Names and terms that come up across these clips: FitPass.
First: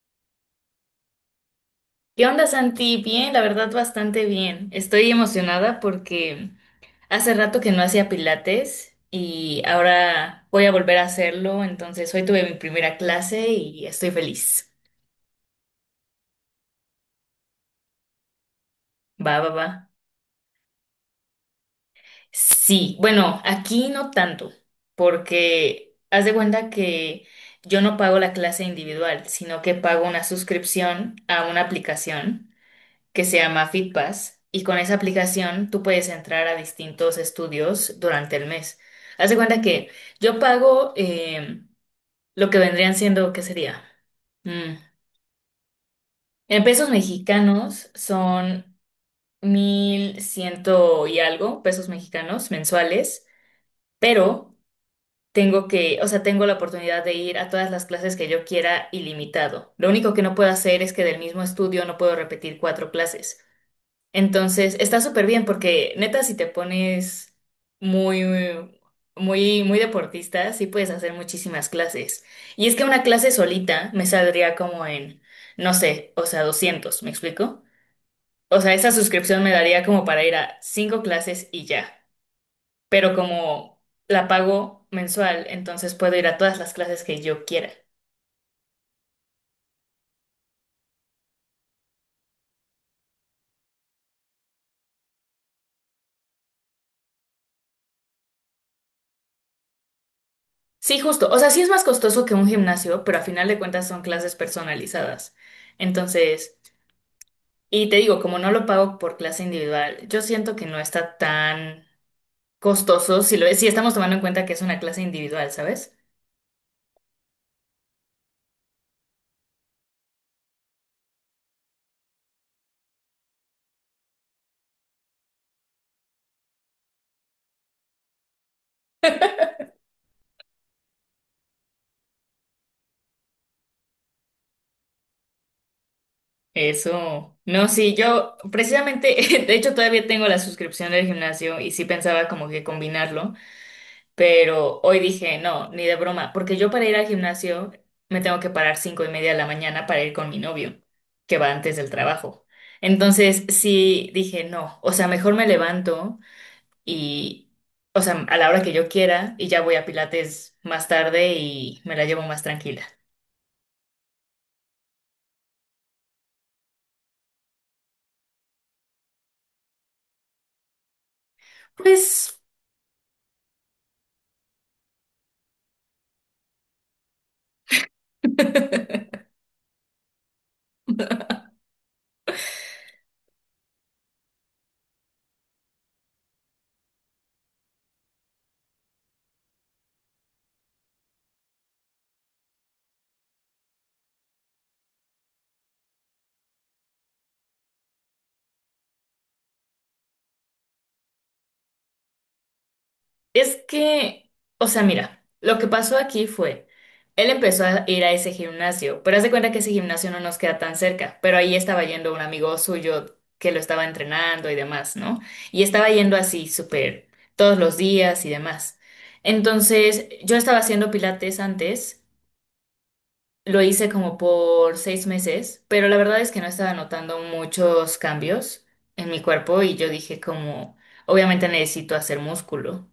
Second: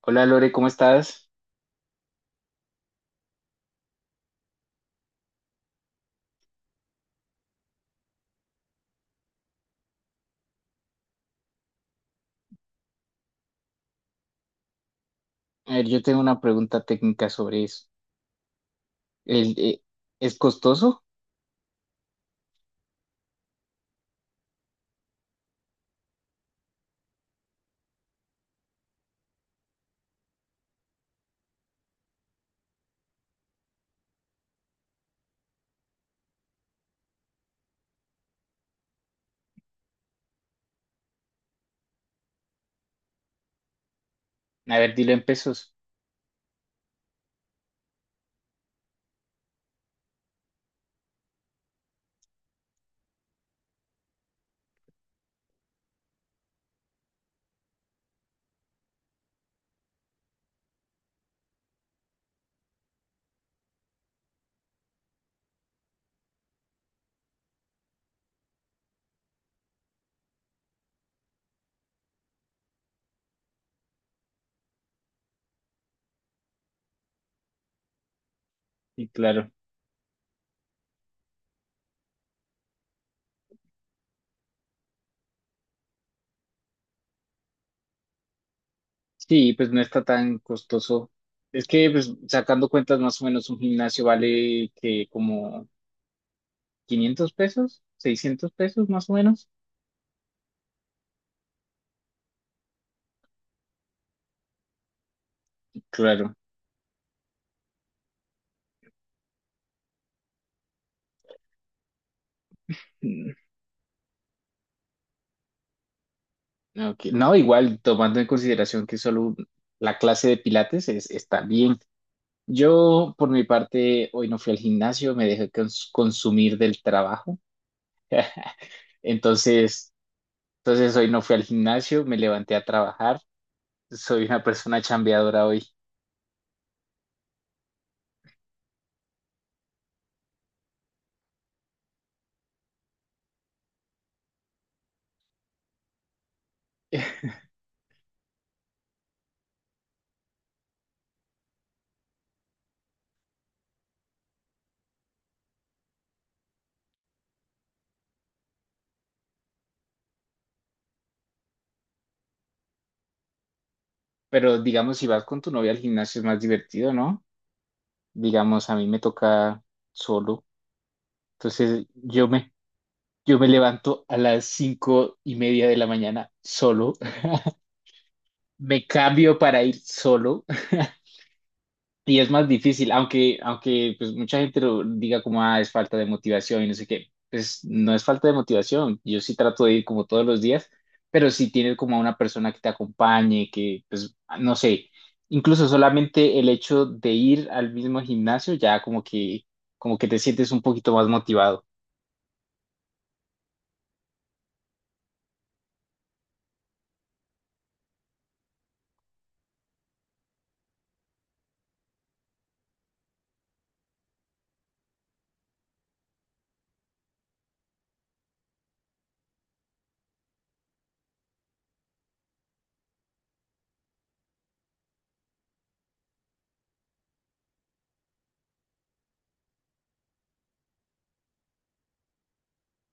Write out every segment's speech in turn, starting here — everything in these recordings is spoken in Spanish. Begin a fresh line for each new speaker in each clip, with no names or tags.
Hola Lore, ¿cómo estás?
¿Qué onda, Santi? Bien, la verdad, bastante bien. Estoy emocionada porque hace rato que no hacía pilates y ahora voy a volver a hacerlo. Entonces, hoy tuve mi primera clase y estoy feliz.
A ver, yo tengo una pregunta técnica sobre eso.
Va, va,
El,
va.
eh, ¿Es costoso?
Sí, bueno, aquí no tanto, porque haz de cuenta que yo no pago la clase individual, sino que pago una suscripción a una aplicación que se llama FitPass y con esa aplicación tú puedes entrar a distintos estudios durante el mes. Haz de cuenta que yo pago lo que vendrían siendo, ¿qué sería? Mm,
A ver, dilo en pesos.
En pesos mexicanos son 1100 y algo pesos mexicanos mensuales, pero tengo que, o sea, tengo la oportunidad de ir a todas las clases que yo quiera ilimitado. Lo único que no puedo hacer es que del mismo estudio no puedo repetir cuatro clases. Entonces, está súper bien porque neta, si te pones muy, muy, muy deportista, sí puedes hacer muchísimas clases. Y es que una clase solita me saldría como en, no sé, o sea, 200, ¿me explico? O sea, esa
Sí,
suscripción
claro.
me daría como para ir a cinco clases y ya. Pero como la pago mensual, entonces puedo ir a todas las clases que yo quiera.
Sí, pues no está tan costoso. Es que, pues, sacando cuentas, más o menos un gimnasio vale que como 500 pesos, 600 pesos, más o menos.
Sí, justo. O sea, sí es más costoso que un gimnasio, pero a final de cuentas son clases personalizadas.
Claro.
Entonces... Y te digo, como no lo pago por clase individual, yo siento que no está tan costoso
Mm,
si estamos tomando en cuenta que es una clase individual, ¿sabes?
ok. No, igual, tomando en consideración que la clase de pilates es, está bien. Yo, por mi parte, hoy no fui al gimnasio, me dejé consumir del trabajo. Entonces, entonces, hoy no fui al gimnasio, me levanté a trabajar. Soy una persona chambeadora hoy.
Eso. No, sí, yo precisamente, de hecho todavía tengo la suscripción del gimnasio y sí pensaba como que combinarlo, pero hoy dije, no, ni de broma, porque yo para ir al gimnasio me tengo que parar 5:30 de la mañana para ir con mi novio, que va antes del trabajo. Entonces, sí, dije, no, o sea, mejor me levanto y, o sea, a la hora que yo quiera y ya voy a Pilates más tarde y me la llevo más tranquila.
Pero digamos, si vas con tu novia al gimnasio es más divertido, ¿no? Digamos, a mí me toca solo. Entonces yo
Pues
me, yo me levanto a las 5:30 de la mañana solo. Me cambio para ir solo. Y es más difícil, aunque pues mucha gente lo diga como, ah, es falta de motivación y no sé qué. Pues no es falta de motivación. Yo sí trato de ir como todos los días, pero si tienes como a una persona que te acompañe, que pues no sé, incluso solamente el hecho de ir al mismo gimnasio ya como que te sientes un poquito más motivado.
es que, o sea, mira, lo que pasó aquí fue, él empezó a ir a ese gimnasio, pero haz de cuenta que ese gimnasio no nos queda tan cerca, pero ahí estaba yendo un amigo suyo que lo estaba entrenando y demás, ¿no? Y estaba yendo así, súper, todos los días y demás. Entonces, yo estaba haciendo pilates antes. Lo hice como por 6 meses, pero la verdad es que no estaba notando muchos cambios en mi cuerpo y yo dije como, obviamente necesito hacer músculo.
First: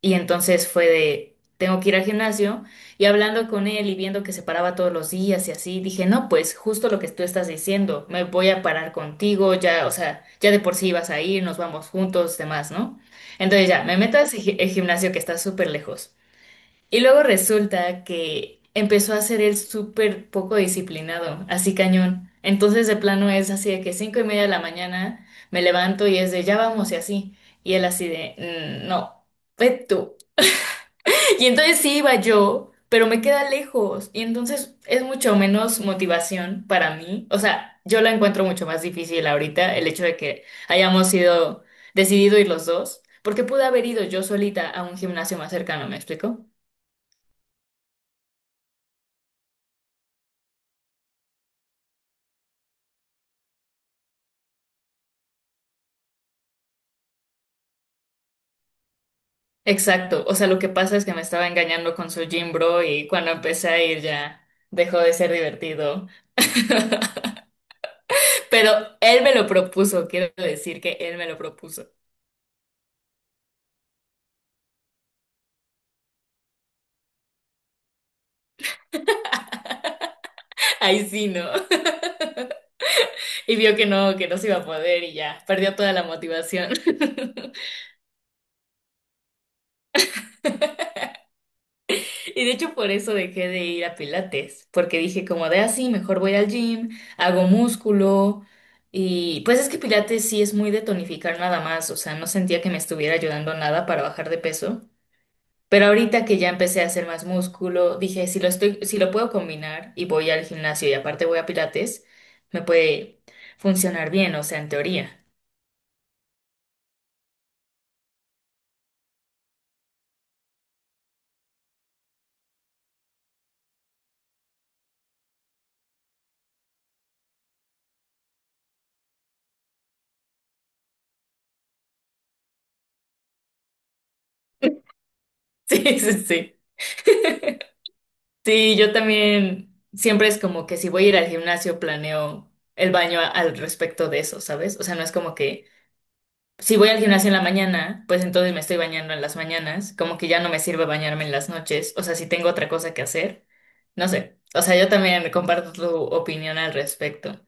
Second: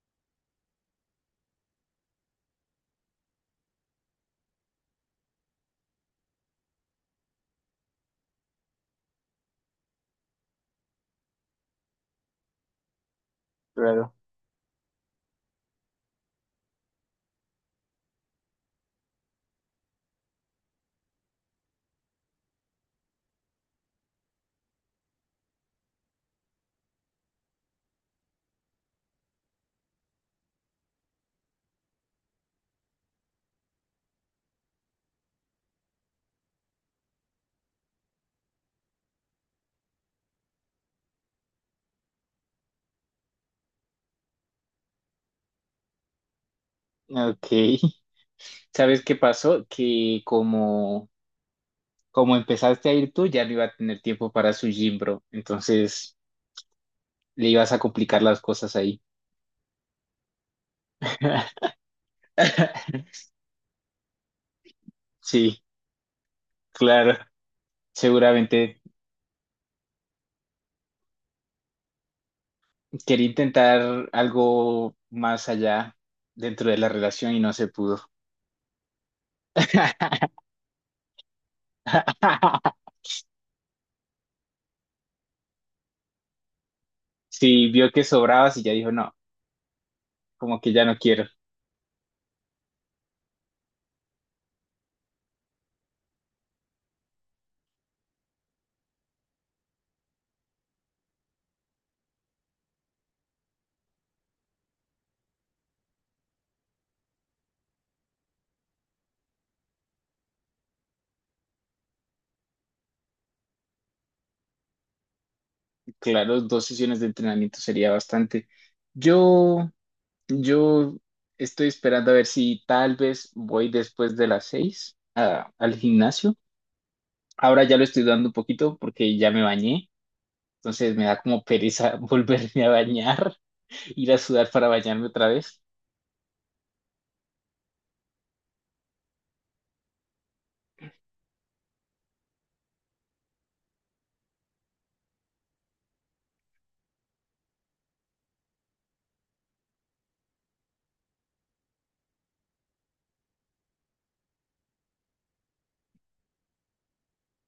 Y entonces fue de, tengo que ir al gimnasio y hablando con él y viendo que se paraba todos los días y así, dije, no, pues justo lo que tú estás diciendo, me voy a parar contigo, ya, o sea, ya de por sí vas a ir, nos vamos juntos, demás, ¿no? Entonces ya, me
Claro.
meto a el gimnasio que está súper lejos. Y luego resulta que empezó a ser él súper poco disciplinado, así cañón. Entonces de plano es así de que 5:30 de la mañana me levanto y es de ya vamos y así. Y él así de "Mm, no, ve tú". Y entonces sí iba yo, pero me queda lejos. Y entonces es mucho menos motivación para mí. O sea, yo la encuentro mucho más difícil ahorita, el hecho de que hayamos sido decidido ir los dos, porque pude haber ido yo solita a un gimnasio más cercano, ¿me explico?
Ok. ¿Sabes qué pasó? Que como, como empezaste a ir tú, ya no iba a tener tiempo para su gym, bro. Entonces... le ibas a complicar las cosas ahí.
Exacto, o sea, lo que pasa es que me estaba engañando con su gym bro y cuando empecé a ir ya dejó de ser
Sí,
divertido.
claro,
Pero
seguramente
él me lo propuso, quiero decir que él me lo propuso.
quería intentar algo más allá dentro de la relación y no se pudo.
Ahí sí, ¿no? Y vio que no se iba a poder y ya, perdió toda la motivación.
Sí, vio que sobrabas y ya dijo, no, como que ya no quiero.
Y de hecho por eso dejé de ir a Pilates, porque dije como de así, mejor voy al gym, hago músculo. Y pues es que Pilates sí es muy de tonificar nada más, o sea, no sentía que me estuviera ayudando nada para bajar de peso. Pero ahorita que ya empecé a hacer más músculo, dije, si lo estoy, si lo puedo combinar y voy al gimnasio y aparte voy a Pilates, me puede funcionar bien, o sea, en teoría.
Claro, dos sesiones de entrenamiento sería bastante. Yo, yo estoy esperando a ver si tal vez voy después de las 6 al gimnasio. Ahora ya lo estoy dando un poquito porque ya me bañé. Entonces me da como pereza volverme a bañar, ir a sudar para bañarme otra vez.
Sí, sí, sí. Sí, yo también siempre es como que si voy a ir al gimnasio planeo el baño al respecto de eso, ¿sabes? O sea, no es como que si voy al gimnasio en la mañana, pues entonces me estoy bañando en las mañanas, como que ya no me sirve bañarme en las noches, o sea, si tengo otra cosa que hacer, no sé. O sea, yo también comparto tu opinión al respecto.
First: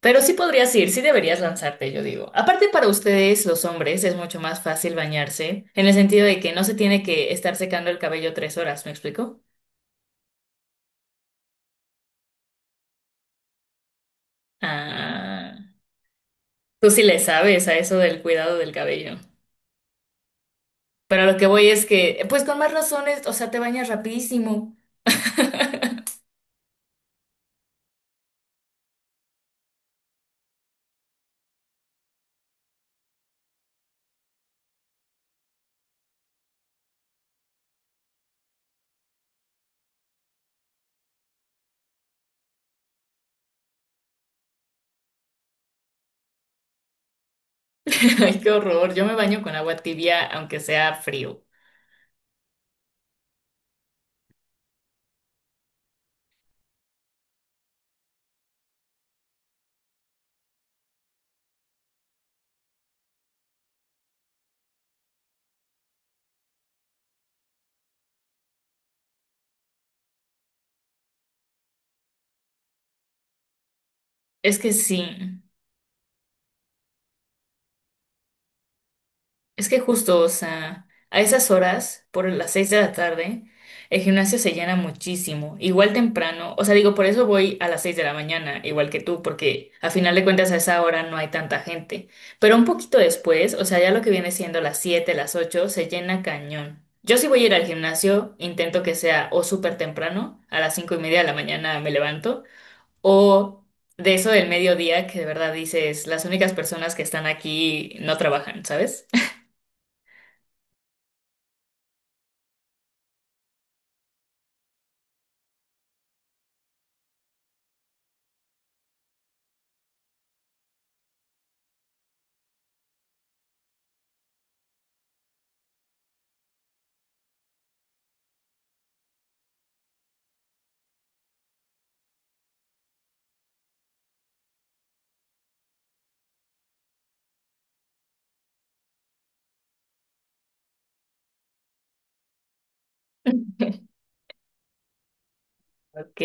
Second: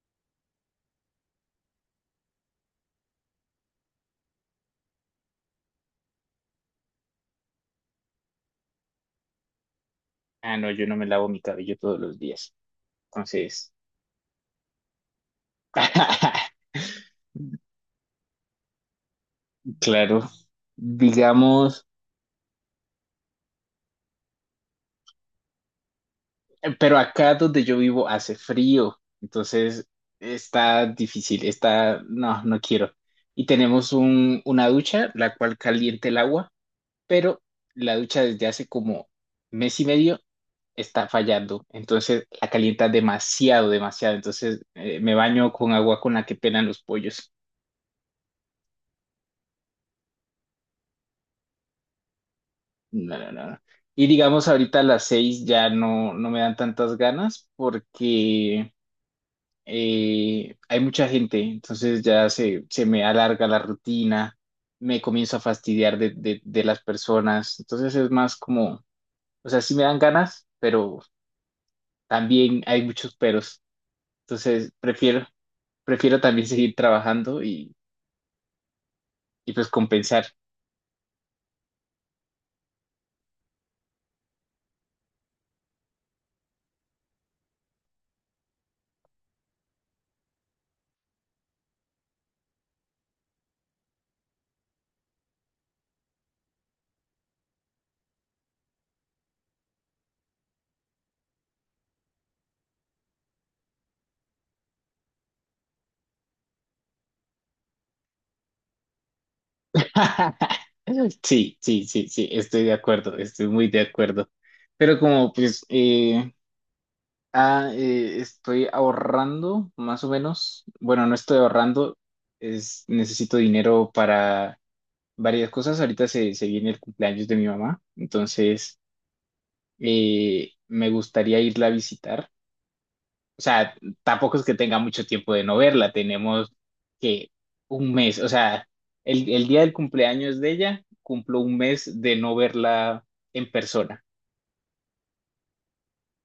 Pero sí podrías ir, sí deberías lanzarte, yo digo. Aparte para ustedes, los hombres, es mucho más fácil bañarse, en el sentido de que no se tiene que estar secando el cabello 3 horas, ¿me explico?
Ah, no, yo no me lavo mi cabello todos los días. Entonces,
Ah, tú sí le sabes a eso del cuidado del cabello.
claro,
Pero lo que voy
digamos,
es que, pues con más razones, o sea, te bañas rapidísimo.
pero acá donde yo vivo hace frío, entonces está difícil, está, no, no quiero. Y tenemos un, una ducha, la cual calienta el agua, pero la ducha desde hace como mes y medio está fallando. Entonces la calienta demasiado, demasiado. Entonces me baño con agua con la que pelan los pollos.
Ay, qué horror. Yo me baño con agua tibia, aunque sea frío.
No, no, no. No. Y digamos, ahorita a las 6 ya no me dan tantas ganas porque hay mucha gente. Entonces ya se me alarga la rutina, me comienzo a fastidiar de las personas. Entonces es más como, o sea, sí me dan ganas, pero también hay muchos peros.
Es
Entonces
que sí.
prefiero también seguir trabajando y pues
Es que justo,
compensar.
o sea, a esas horas, por las 6 de la tarde, el gimnasio se llena muchísimo. Igual temprano, o sea, digo, por eso voy a las 6 de la mañana, igual que tú, porque a final de cuentas a esa hora no hay tanta gente. Pero un poquito después, o sea, ya lo que viene siendo las siete, las ocho, se llena cañón. Yo si voy a ir al gimnasio, intento que sea o súper temprano, a las 5:30 de la mañana me levanto, o de eso del mediodía que de verdad dices, las únicas personas que están aquí no trabajan, ¿sabes?
Sí, sí, sí, sí, estoy de acuerdo, estoy muy de acuerdo. Pero como pues estoy ahorrando más o menos, bueno, no estoy ahorrando, es, necesito dinero para varias cosas. Ahorita se viene el cumpleaños de mi mamá, entonces me gustaría irla a visitar. O sea, tampoco es que tenga mucho tiempo de no verla, tenemos que un mes, o sea, el día del cumpleaños de ella, cumplo un mes de no verla en persona.
Ok,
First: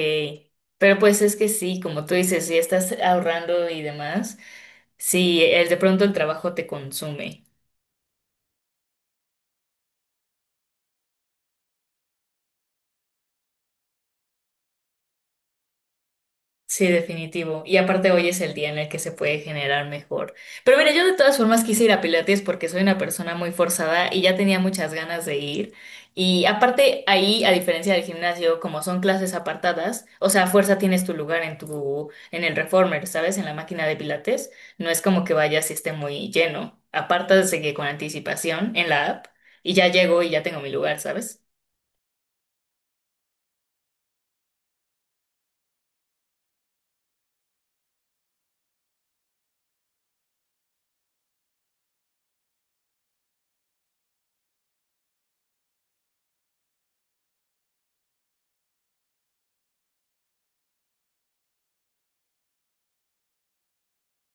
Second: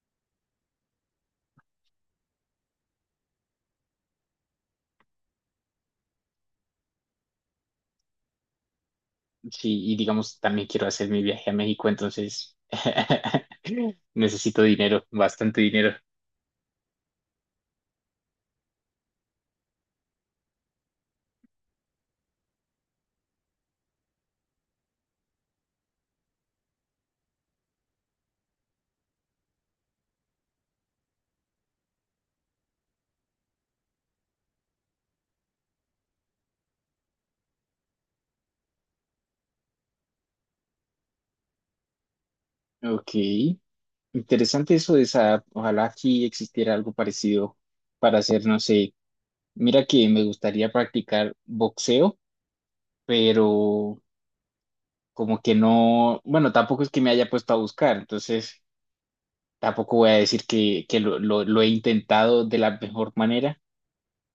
pero pues es que sí, como tú dices, si estás ahorrando y demás, si el de pronto el trabajo te consume.
Sí, y digamos, también quiero hacer mi viaje a México, entonces necesito dinero, bastante dinero.
Sí, definitivo. Y aparte hoy es el día en el que se puede generar mejor. Pero mira, yo de todas formas quise ir a Pilates porque soy una persona muy forzada y ya tenía muchas ganas de ir. Y aparte ahí, a diferencia del gimnasio, como son clases apartadas, o sea, a fuerza tienes tu lugar en tu, en el reformer, ¿sabes? En la máquina de Pilates. No es como que vayas y esté muy lleno. Apartas de que con anticipación en la app y ya llego y ya tengo mi lugar, ¿sabes?
Ok, interesante eso de esa, ojalá aquí existiera algo parecido para hacer, no sé, mira que me gustaría practicar boxeo, pero... como que no, bueno, tampoco es que me haya puesto a buscar, entonces tampoco voy a decir que, lo he intentado de la mejor manera,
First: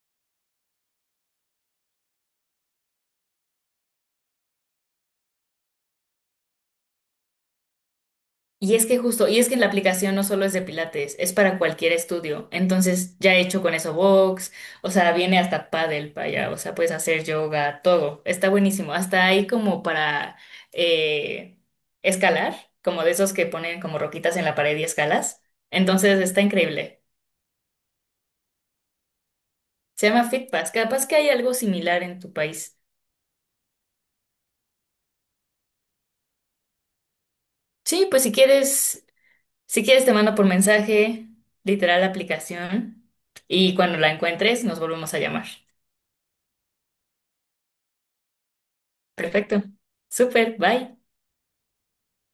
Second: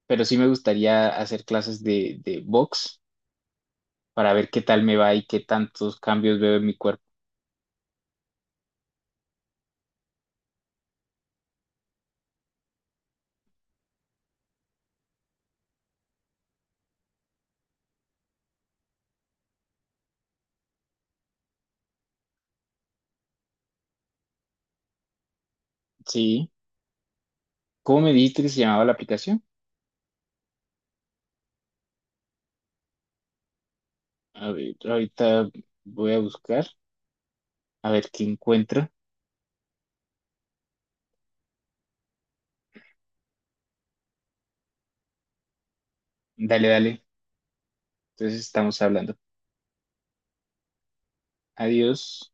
pero sí me gustaría hacer clases de box para ver qué tal me va y qué tantos cambios veo en mi cuerpo.
Y es que justo, y es que la aplicación no solo es de Pilates, es para cualquier estudio. Entonces, ya he hecho con eso box, o sea, viene hasta pádel para allá, o sea, puedes hacer yoga, todo. Está buenísimo. Hasta ahí como para eh, escalar, como de esos que ponen como roquitas en la pared y escalas. Entonces, está
Sí.
increíble.
¿Cómo me dijiste que se llamaba la aplicación?
Se llama FitPass. Capaz que hay algo similar en tu país.
A ver, ahorita voy a buscar, a
Sí,
ver
pues
qué
si
encuentro.
quieres, si quieres te mando por mensaje, literal la aplicación, y cuando la encuentres nos volvemos a llamar.
Dale, dale. Entonces estamos hablando.
Perfecto. Súper, bye.
Adiós.